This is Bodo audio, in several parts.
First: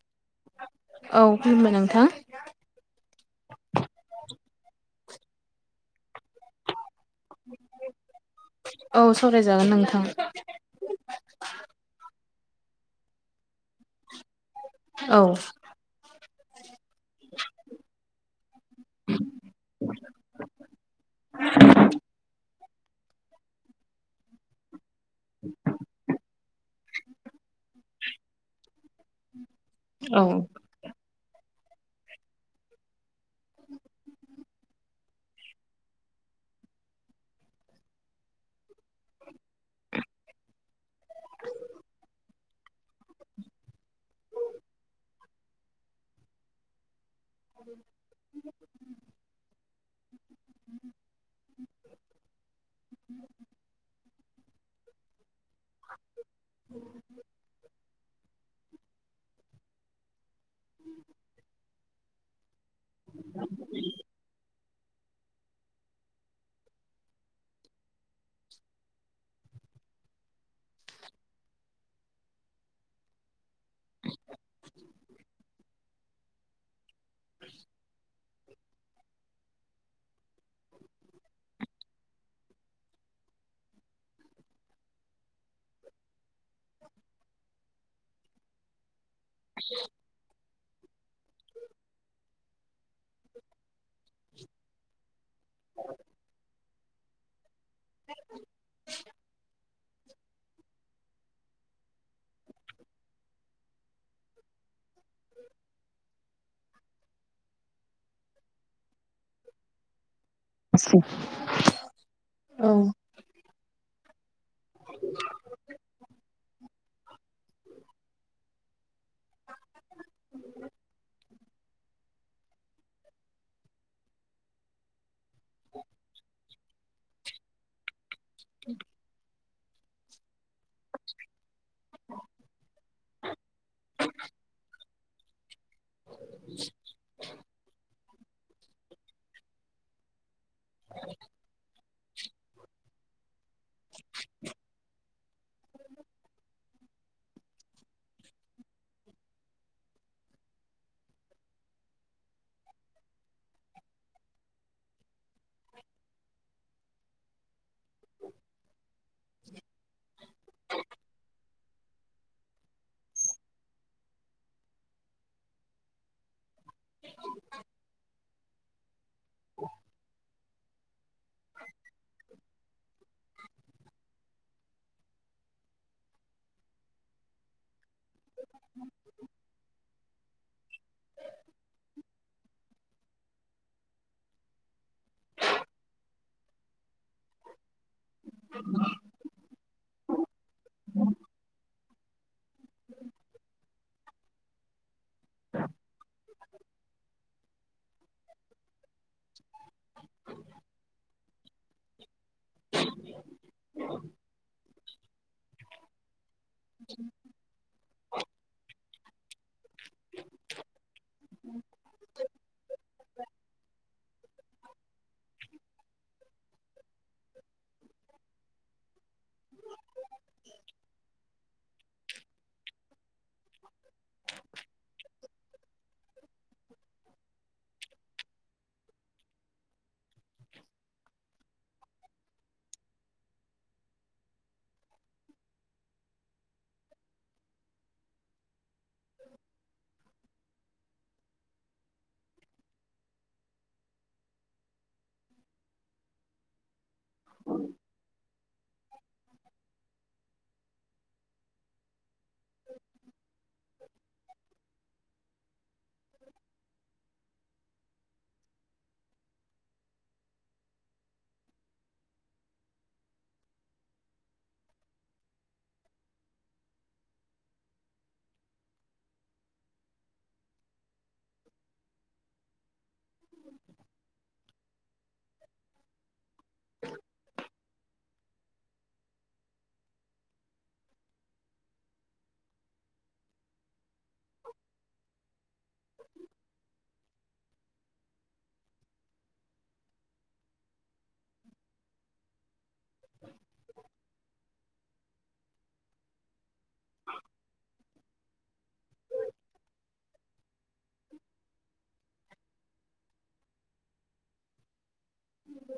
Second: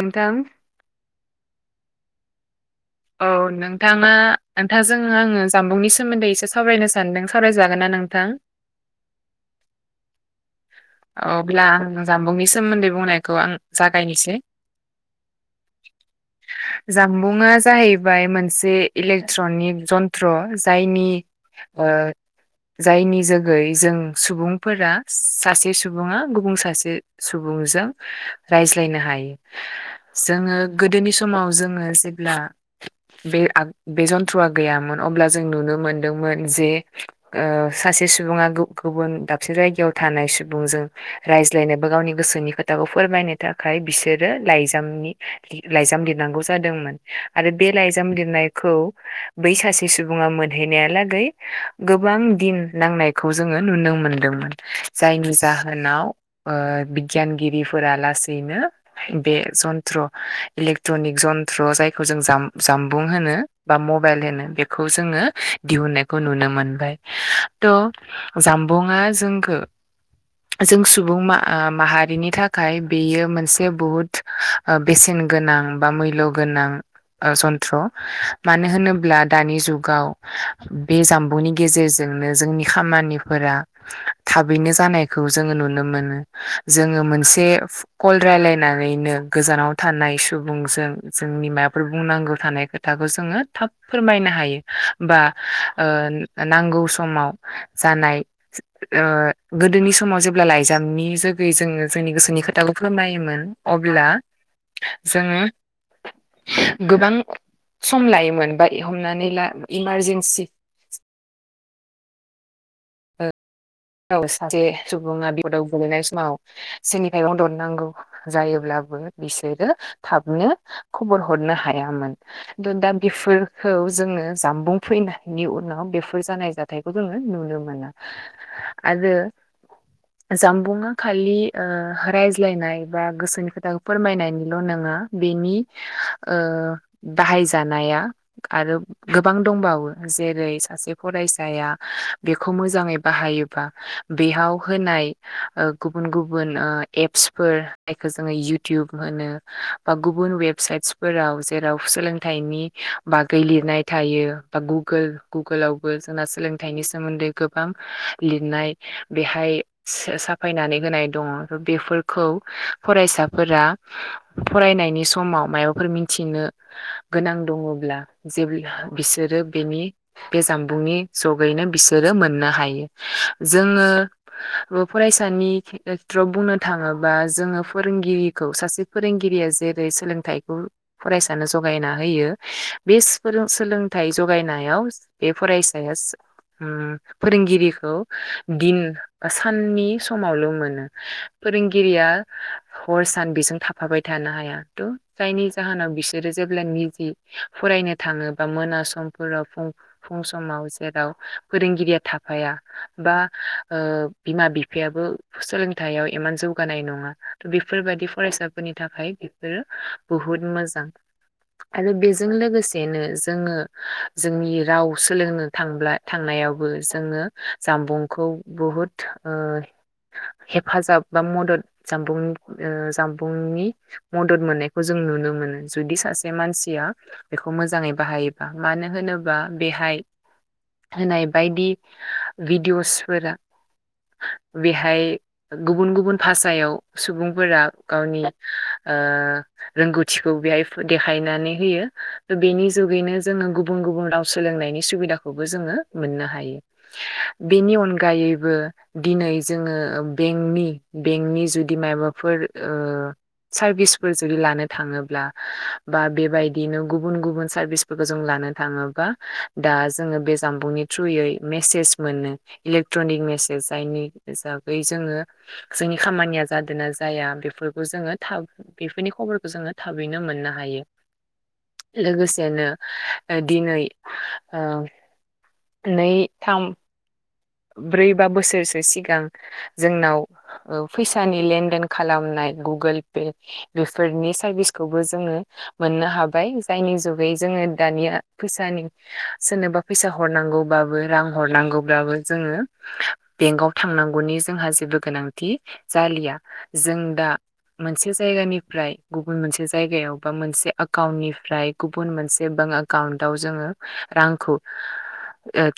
नोंथां औ खुलुमबाय नोंथां औ नोंथाङा नोंथांजों आङो जामबुंनि सोमोन्दै एसे सावरायनो सानदों सावरायजागोनना नोंथां औ सावरायजागोन नोंथां अब्ला आं जामबुंनि सोमोन्दै बुंनायखौ आं जागायनोसै औ जामबुङा सो जाय मोनसे इलेकट्रनिक जन्थ्र जायनि ओ जायनि जोगै जों सुबुंफोरा सासे सुबुङा गुबुन सासे सुबुंजों रायज्लायनो हायो औ जोङो गोदोनि समाव जोङो जेब्ला बे बे जन्थ्रआ गैयामोन अब्ला जों नुनो मोनदोंमोन जे सासे सुबुङा गुबुन दाबसेन जायगायाव थानाय सुबुंजों रायज्लायनोबो गावनि गोसोनि खोथाखौ फोरमायनो थाखाय बिसोरो लाइजामनि लाइजाम लिरनांगौ जादोंमोन आरो बे लाइजाम लिरनायखौ बै सासे सुबुङा मोनहैनायालागै गोबां दिन नांनायखौ जोङो नुनो मोनदोंमोन जायनि जाहोनाव बिगियानगिरिफोरा ओ लासैनो बे जन्थ्र इलेक्ट्रनिक जन्थ्र जायखौ जों जाम जानबुं होनो बा मबाइल होनो बे खौ जोङो दिहुननायखौ नुनो मोनबाय थ' जामबुंआ जोंखो जों सुबुं मा-माहारिनि थाखाय बेयो मोनसे बुहुत बेसेन गोनां बा मुल्य गोनां ओ जन्थ्र मानो होनोब्ला दानि जुगाव बे जामबुंनि गेजेरजोंनो जोंनि खामानिफोरा थाबैनो जानायखौ जोङो नुनो मोनो जोङो मोनसे कल राय्लायनानैनो गोजानाव थानाय सुबुंजों जोंनि माबाफोर बुंनांगौ थानायखौ खोथाखौ जोङो थाब फोरमायनो हायो बा नांगौ समाव जानायनाय गोदोनि समाव जेब्ला लाइजामनि जुगै जोङो जोंनि गोसोनि खोथाखौ फोरमायोमोन अब्ला जोङो गोबां सम लायोमोन बा हमनानै ला इमारजेन्सि औ ओ औ सासे सुबुङा बिबदाव गोलैनाय समाव सोरनि थाइगं दरनांगौ जायोब्लाबो बिसोरो थाबनो खबर हरनो हायामोन दा बेफोरखौ जोङो जामबुं फैनायनि उनाव बेफोर जानाय जादों थथ नुल माना आरो जानबुंङा खालि रायज्लायनाय बा गोसोनि खोथाखौ फोरमायनायनिल' नङा बेनि बाहायजानाया आरो गोबां दंबावो जेरै सासे फरायसाया बेखौ मोजाङै बाहायो बेयाव होनाय गुबुन गुबुन एप्सफोर जायखौ जोङो इयउटुब होनो बा गुबुन वेबसाइटसफोराव जेराव सोलोंथाइनि बागै लिरनाय थायो बा गुगोल गुगोलावबो जोंना सोलोंथाइनि सोमोन्दै गोबां लिरनाय बेहाय साफायनानै होनाय दङ बेफोरखौ फरायसाफोरा फरायनायनि समाव माबाफोर मिथिनो गोनां दङब्ला जे बिसोरो बेनि बे जामबुंनि जगैनो बिसोरो मोननो हायो जोङो फरायसानिथ्रआव बुंनो थाङोबा जोङो फोरोंगिरि खौ सासे फोरोंगिरिया जेरै सोलोंथाइखौ फरायसानो जगायना होयो बेों सोलोंथाइ जगायनायाव बे फरायसाया फोरों दिन बा साननि समावल' मोनो फोरोंगिरिया हर सान बेजों थाफाबाय थानो हाया थ' जायनि जाहोनाव बिसोरो जेब्ला निजि फरायनो थाङोबा मोना समफोराव फुं समाव जेराव फोरोंगिरिया थाफाया बा बिमा बिफायाबो सोलोंथाइयाव इमान जौ जौगानाय नङा थ बेफोरबायाददि फरायसाफोरनि थाखाय बेफोरो बुहुद मोजां आरो बेजों लोगोसेनो जोङो जोंनि राव सोलोंनो थांब्ला। थांनायावबो जोङो जामबुंखौ बहुद ओ हेफाजाब बा मदद जानबुं जामबुंनि मदद मोननायखौ जों नुनो मोनो जुदि सासे मानसिया बेखौ मोजाङै बाहायोबा मानो होनोबा? बेहाय होनाय बायदि भिडिअ'सफोरा बेहाय गुबुन गुबुन भाषायाव सुबुंफोरा गावनि ओ रोंगौथिखौ बेहाय देखायनानै होयो त बेनि जुगैनो जोङो गुबुन गुबुन राव सोलोंनायनि सुबिदाखौबो जोङो मोननो हायो। बेनि अनगायैबो दिनै जोङो बेंकनि बेंकनि जुदि मा फोर ओ सारभिसफोर जुदि लानो थाङोब्ला बा बेबायदिनो गुबुन गुबुन सार्भिस जों लानो थाङोबा दा जोङो बे जामबुंनि थ्रुयै मेसेस मोनो इलेक्ट्रनिक मेसेज जायनि हिसागै जोङो जोंनि खामानिया जादों ना जाया बेफोरखौ जोङो थाब बेफोरनि खबरखौ जोङो थाबैनो मोननो हायो। लोगोसेनो दिनै ओ नै थाम ब्रै बा बोसोरसो सिगां जोंनाव औ फैसानि लेनदेन खालामनाय गुगोल पे बेफोरनि सारभिसखौबो जोङो मोननो हाबाय जायनि जुगै जोङो दानिया फैसानि सोरनोबा फैसा हरनांगौब्लााबो रां हरनांगौब्लााबबो जोङो बेंकआव थांनांगौनि जोंहा जेबो गोनांथि जालिया। जों दा मोनसे जायगानिफ्राय गुबुन मोनसे जायगायाव बा मोनसे एकाउन्टनिफ्राय गुबुन मोनसे बेंक एकाउन्टाव जोङो रांखौ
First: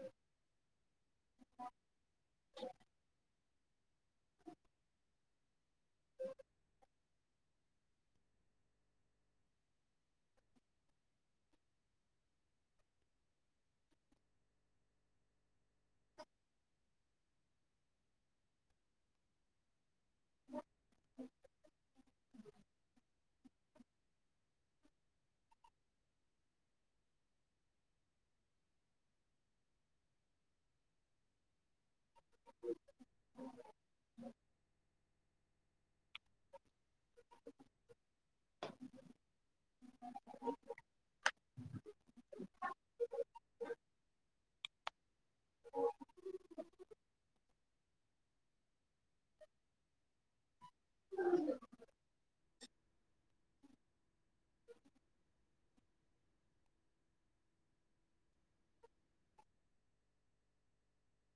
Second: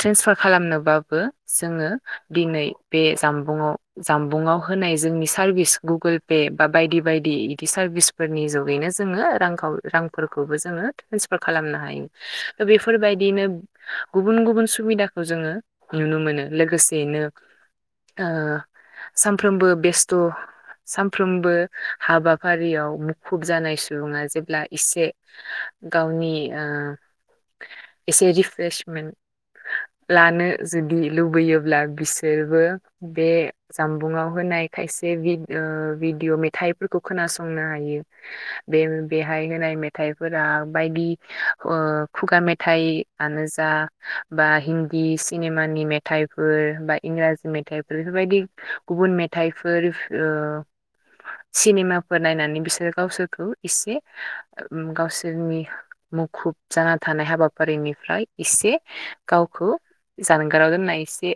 ट्रेन्सफार खालामनोबाबो जोङो दिनै बे जामबुंआव जानबुंआव होनाय जोंनि सार्भिस गुगोल पे बा बायदि बायदि बिदि सार्भिस फोरनि जुगैनो जोङो रांाव रांफोरखौबो जोङो ट्रेन्सफार खालामनो हायो। बेफोरबायदिनो गुबुन गुबुन सुबिदाखौ जोङो नुनो मोनो। लोगोसेैनो सानफ्रोमबो बेस्थ' सानफ्रोमबो हाबाफारियाव मुखुब जानाय सुबुङा जेब्ला एसे गावनि ओ एसे रिफ्र्रेसमेन्ट लानो जुदि लुबैयोब्ला बिसोर जेरबो बे जामबुंआव होनाय खायसे भिदिअ मेथाइ फोरखौ खोनासंनो हायो। बे बेहाय होनाय मेथाइफोरा बायदि खुगा मेथाइ आानो जा बा हिन्दी सिनेमानिे मे मे बा इंराजि मेथाइफोर बेफोरबायदि गुबुन मेथाइफोर ओ सनेमा फोर नायनानै बिसोरो गावसोरखौ इसे गावसोरनि मुखुब जाना थानाय हाबाफारिनिफ्राय इसे गावखौ जानांगारावदों न इसे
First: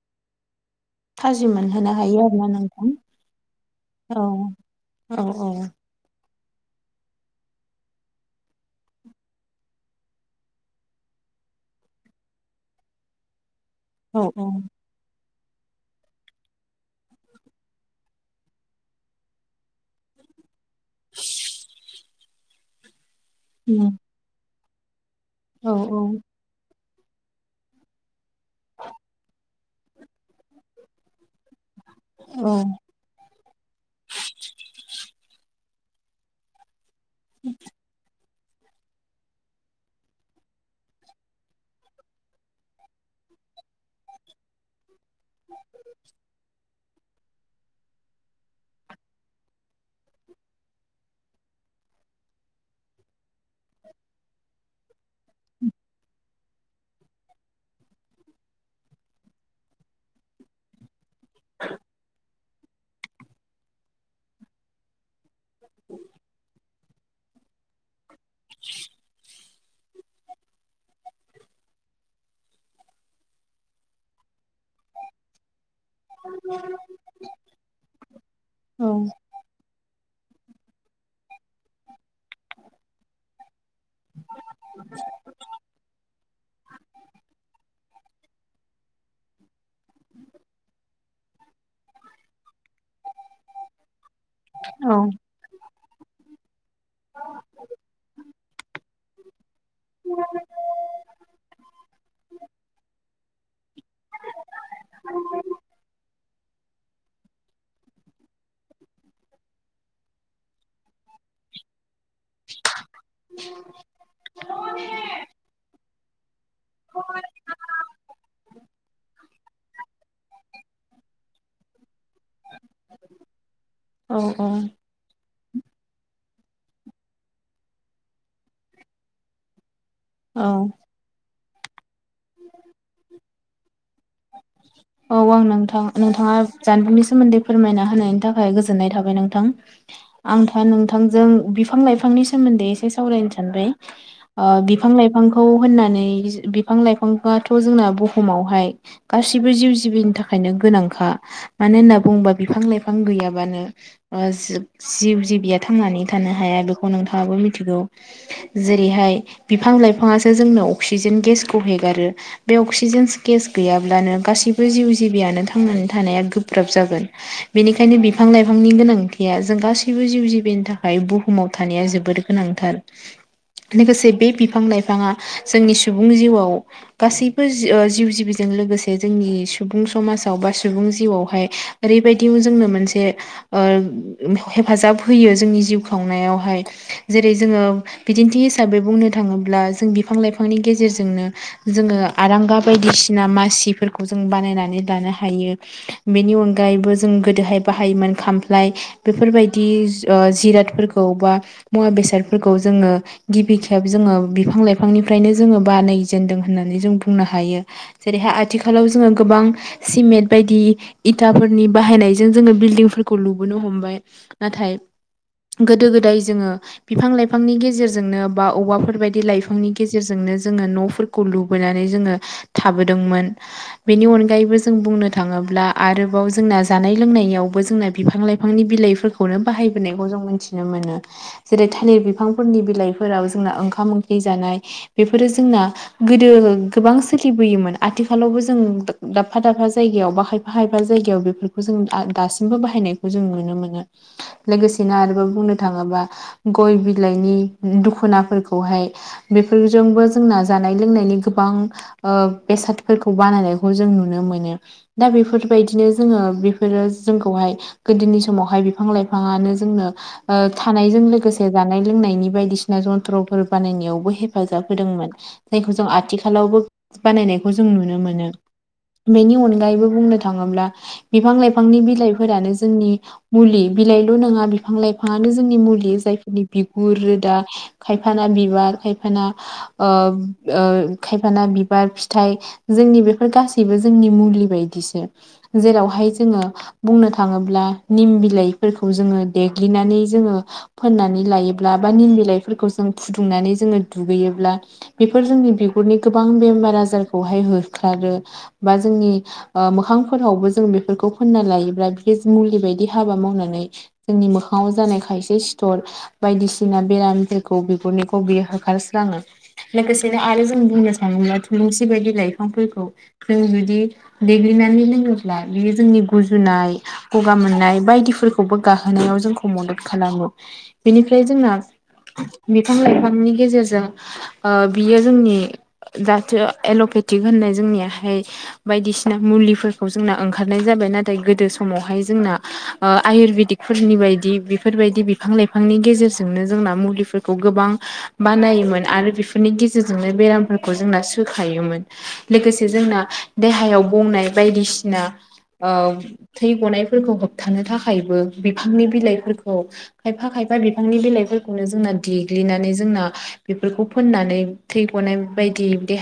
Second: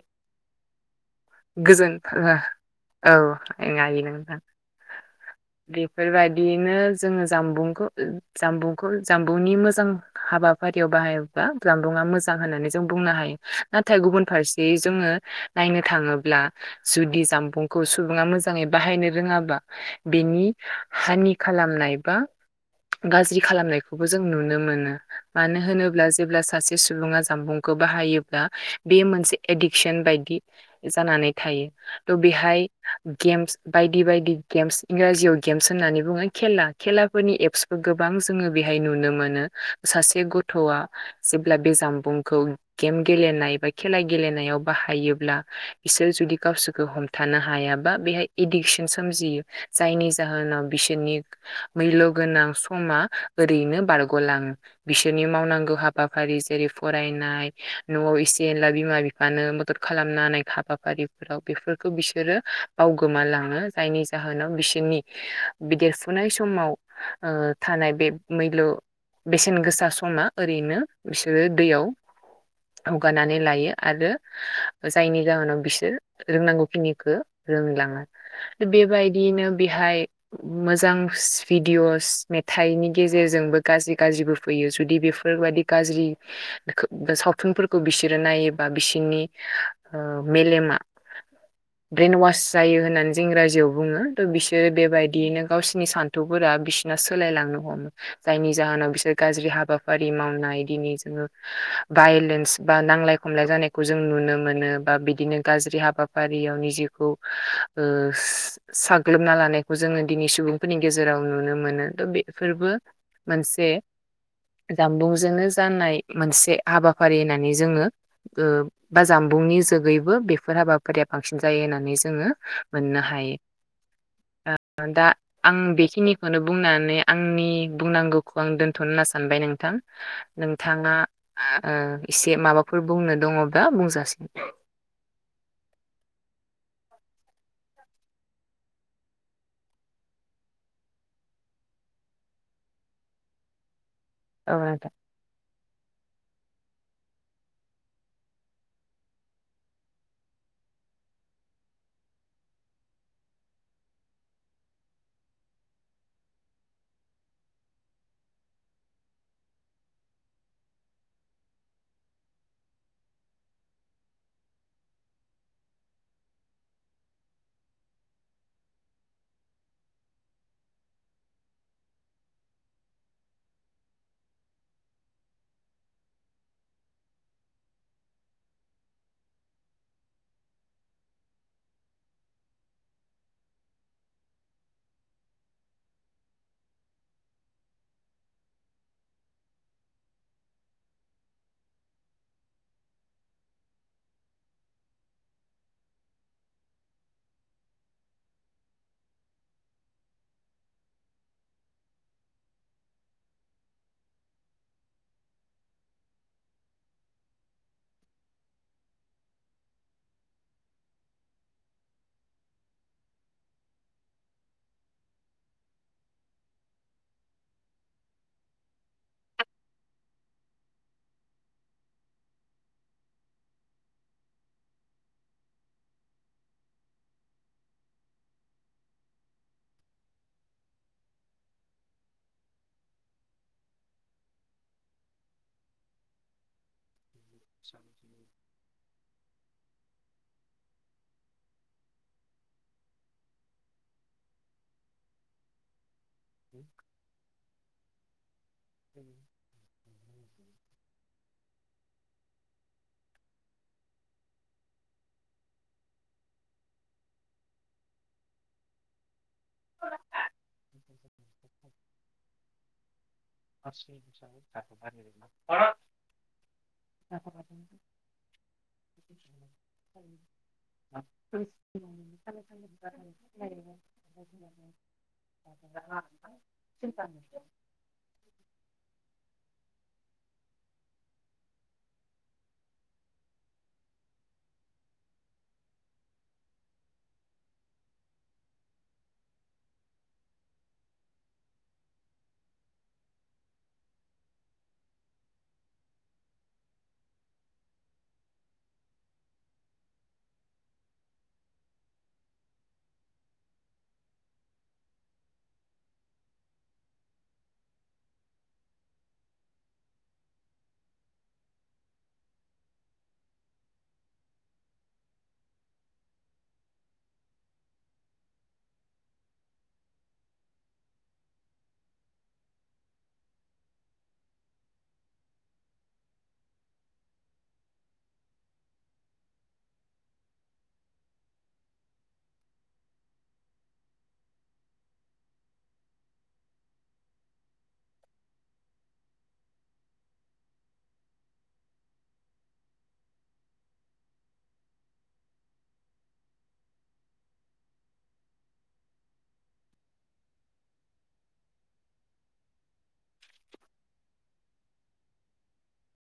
थाजि मोनहोनो गोजोनथ हायो आरोना नोंथां औ एय औ नोंथां। औ औ। बेफोरबायदिैनो जोङो जामबुंखौ जामबुंखौ जामबुंनि मोजां हाबाफारियाव बाहायो जामबुंआ मोजां होननानै जों बुंनो हायो नाथाय औ गुबुन औ फारसे जोङो नायनो थाङोब्ला जुदि जामबुंखौ सुबुङा मोजाङै बाहायनो रोङाबा बेनि हानि खालामनाय बा गाज्रि उम खालामनायखौबो जों नुनो मोनो मानो औ होनोब्ला जेब्ला सासे सुबुङा जामबुंखौ बाहायो बे मोनसे एडिक्सन बायदि जानानै थायो थ' औ बेहाय गेम्स बायदि बायदि गेम्स इंराजियाव गेम्स होननानै बुङो खेला खेलाफोरनि एपसबो गोबां जोङो बेहाय नुनो मोनो सासे गथ'आ जेब्ला बे जामबुंखौ गेम गेलेनाय बा खेला गेलेनायाव बाहायोब्ला बिसोर जुदि गावसोर खौ हमथानो हायाबा बेहाय एडिक्सन सोमजियो जायनि जाहोनाव बिसोरनि मैल' गोनां समा ओरैनो बारग'लाङो बिसोरनि मावनांगौ हाबाफारि जेरै फरायनाय न'आव एसे एनला बिमा बिफानो मदद खालामना हानाय हाबाफारिफोराव बेफोरखौ बिसोरो बावगोमालाङो जायनि जाहोनाव बिसोरनि बेदेरफुनाय समाव थानाय बे मैल' बेसेन गोसा समा ओरैनो बिसोरो दैयाव हगारनानै लायो आरो जायनि जाहोनाव बिसोर रोंनांगौखिनिखौ रोंलाङा औ बेबायदियैनो बेहाय मोजां भिडिअस मेथाइनि गेजेरजोंबो गाज्रि गाज्रिबो फैयो जुदि बेफोरबायदि गाज्रि सावथुनफोरखौ बिसोरो नायोबा बिसोरनि आ मेेलेमा ब्रेन ववास जायो होननानै जों इंराजिआव बुङो त' बिसोरो औ बेबायदियैनो गावसिोरनि सान्थौफोरा बिसिोरना सोलायलांनो हमो जायनि जाहोनाव बिसोर गाज्रि हा बाफारि मावनाय दिनो जोङो वायलेनस बा नांलाय खमलाय जानाय खौ जों नुनो मोनो बा बिदिनो गाज्रि हाबा फारियांनि जिउखौ साग्लोबना लानायखौ जोङो दिनै सुबुं फोरनि गेजेराव नुनो मोनो' बे थ' बे फोरबो मोनसे जामबुंजोंनो जानाय मोनसे हाबाफारि होननानै जोङो बा जामबुंनि जोगैबो बेफोर हाबाफारिया फांसिन जायो होननानै जोङो मोननो हायो दा [inaudible] औ नोंथाङा एसे माबाफोर बुंनो दङब्ला बुंजासि [inaudible] औ आं नोंथां नोंथाङा जानबुंनि सोमोन्दै फोरमायना होनायनि थाखाय गोजोननाय थाबाय नोंथां आंथा नोंथांजों बिफां लाइफांनि सोमोन्दै एसे सावरायनो सानबाय औ बिफां नोंथां लाइफांखौ होननानै बिफां लाइफांफाथ' जोंना बुहुमावहाय गाससिबो जिउ जिबिनि थाखायनो गोनांखा मानो होनना बुङोबा बिफां लाइफां गैयाबानो जिउ जिबिया थांनानै थानो हाया बेखौ नोंथाङाबो मिथिगौ जेरैहाय बिफां लाइफाङासो जोंनो अक्सिजेन गेसखौ हेगारो बे अक्सिजेन गेस गैयाब्लानो गासैबो जिउ जिबियानो थांनानै थानाया गोब्राब जागोन बेनिखायनो बिफां लाइफांनि गोनांथिया जों गासैबो जिउ जिबिनि थाखाय बुहुमाव थानाया जोबोद गोनांथार लोगोसे बे बिफां लाइफाङा जोंनि सुबुं जिउआव गासैबो जिउ जिबि जों लोगोसे जोंनि सुबुं समाजाव बा सुबुं जिउआवहाय ओरैबायदि जोंनो मोनसे हेफाजाब होयो जोंनि जिउ खांनायावहाय जेरै जोङो बिदिन्थि हिसाबै बुंनो थाङोब्ला जों बिफां लाइफांनि गेजेरजोंनो जोङो आरांगा बायदिसिना मासिफोरखौ जों बानायनानै लानो हायो बेनि अनगायैबो जों गोदोहाय बाहायोमोन खामफ्लाय बेफोरबायदि जिरादफोरखौ बा मुवा बेसादफोरखौ जोङो गिबि खेब जोङो बिफां लाइफांनिफ्रायनो जोङो बानायजेनदों होननानै जों बुंनो हायो जेरैहाय आथिखालाव जोङो गोबां सिमेन्ट बायदि इथाफोरनि बाहायनायजों जोङो बिल्डिंफोरखौ लुबोनो हमबाय नाथाय गोदो गोदाय जोङो बिफां लाइफांनि गेजेरजोंनो बा औवाफोरबायदि लाइफांनि गेजेरजोंनो जोङो न'फोरखौ खौ लुबैनानै जोङो थाबोदोंमोन बेनि अनगायैबो जों बुंनो थाङोब्ला आरोबाव जोंना जानाय लोंनायावबो जोंना बिफां लाइफां बिफांनि बिलाइफोरखौनो बाहायबोनायखौ जों मिथिनो मोनो जेरै थालिर बिफांफोरनि बिलाइफोराव जोंना ओंखाम ओंख्रि जानाय बेफोरो जोंना गोदो गोबां सोलिबोयोमोन आथिखालावबो जों दाबफा दाबफा जायगायाव बाहा बाायफा जायगायाव बेफोरखौ जों दासिमबो बाहायनायखौ जों नुनो मोनो लोगोसेनो आरोबाव बुंनो थाङोबा गय बिलाइनि दुखुनाफोरखौ बेहाय बेफोरजोंबो जोंना जानाय लोंनायनि गोबां बेसादफोरखौ बानायनायखौ जों नुनो मोनो दा बेफोरबायदिनो जोङो बेफोरो जोंखौहाय गोदोनि समावहाय बिफां लाइफाङानो जोंनो थानायजों लोगोसे जानाय लोंनायनि बायदिसिना जन्थ्रफोर बानायनायावबो हेफाजाब होदोंमोन जायखौ जों आथिखालावबो बानायनायखौ जों नुनो मोनो बेनि अनगायैबो बुंनो थाङोब्ला बिफां लाइफांनि बिलाइफोरानो जोंनि मुलि बिलाइल' नङा बिफां लाइफाङानो जोंनि मुलि जायफोरनि बिगुर रोदा खायफाना बिबार खायफाना खायफाना बि बार फिथाइ जोंनि बेफोर गासैबो जोंनि मुलि बायदिसो जेरावहाय जोङो बुंनो थाङोब्ला निम बिलाइफोरखौ जोङो देग्लिनानै जोङो फोननानै लायोब्ला बा निम बिलाइफोरखौ जों फुदुंनानै जोङो दुगैयोब्ला बेफोर जोंनि बिगुरनि गोबां बेमार आजारखौहाय होखारो बा जोंनि मोखांफोरावबो जों बेफोरखौ फोनना लायोब्ला बे मुलि बायदि हाबा मावनानै जोंनि मोखाङाव जानाय खायसे सिथर बायदिसिना बेरामफोरखौ बिगुरनिखौ बियो होखारस्लाङो लोगोसेनो आरो जों बुंनो सानोब्ला थुलुंसि बायदि लाइफांफोरखौ जों जुदि देग्लिनानै लोङोब्ला बेयो जोंनि गुजुनाय गगा मोननाय बायदिफोरखौबो गाहोनायाव जोंखौ मदद खालामो बेनिफ्राय जोंना बिफां लाइफांनि गेजेरजों बियो जोंनि जा एल'पेटिक होननाय जोंनियाहाय बायदिसिना मुलिफोरखौ जोंना ओंखारनाय जाबाय नाथाय गोदो समावहाय जोंना ओ आयुरवेदिकफोरनि बायदि बेफोरबायदि बिफां लाइफांनि गेजेरजोंनो जोंना मुलिफोरखौ गोबां बानायोमोन आरो बेफोरनि गेजेरजोंनो बेरामफोरखौ जोंना होखायोमोन लोगोसे जोंना देहायाव बुंनाय बायदिसिना थै गनायफोरखौ होबथानो थाखायबो बिफांनि बिलाइफोरखौ खायफा खायफा बिफांनि बिलाइफोरखौनो जोंना देग्लिनानै जोंना बेफोरखौ फोननानै थै गनाय बायदि देहा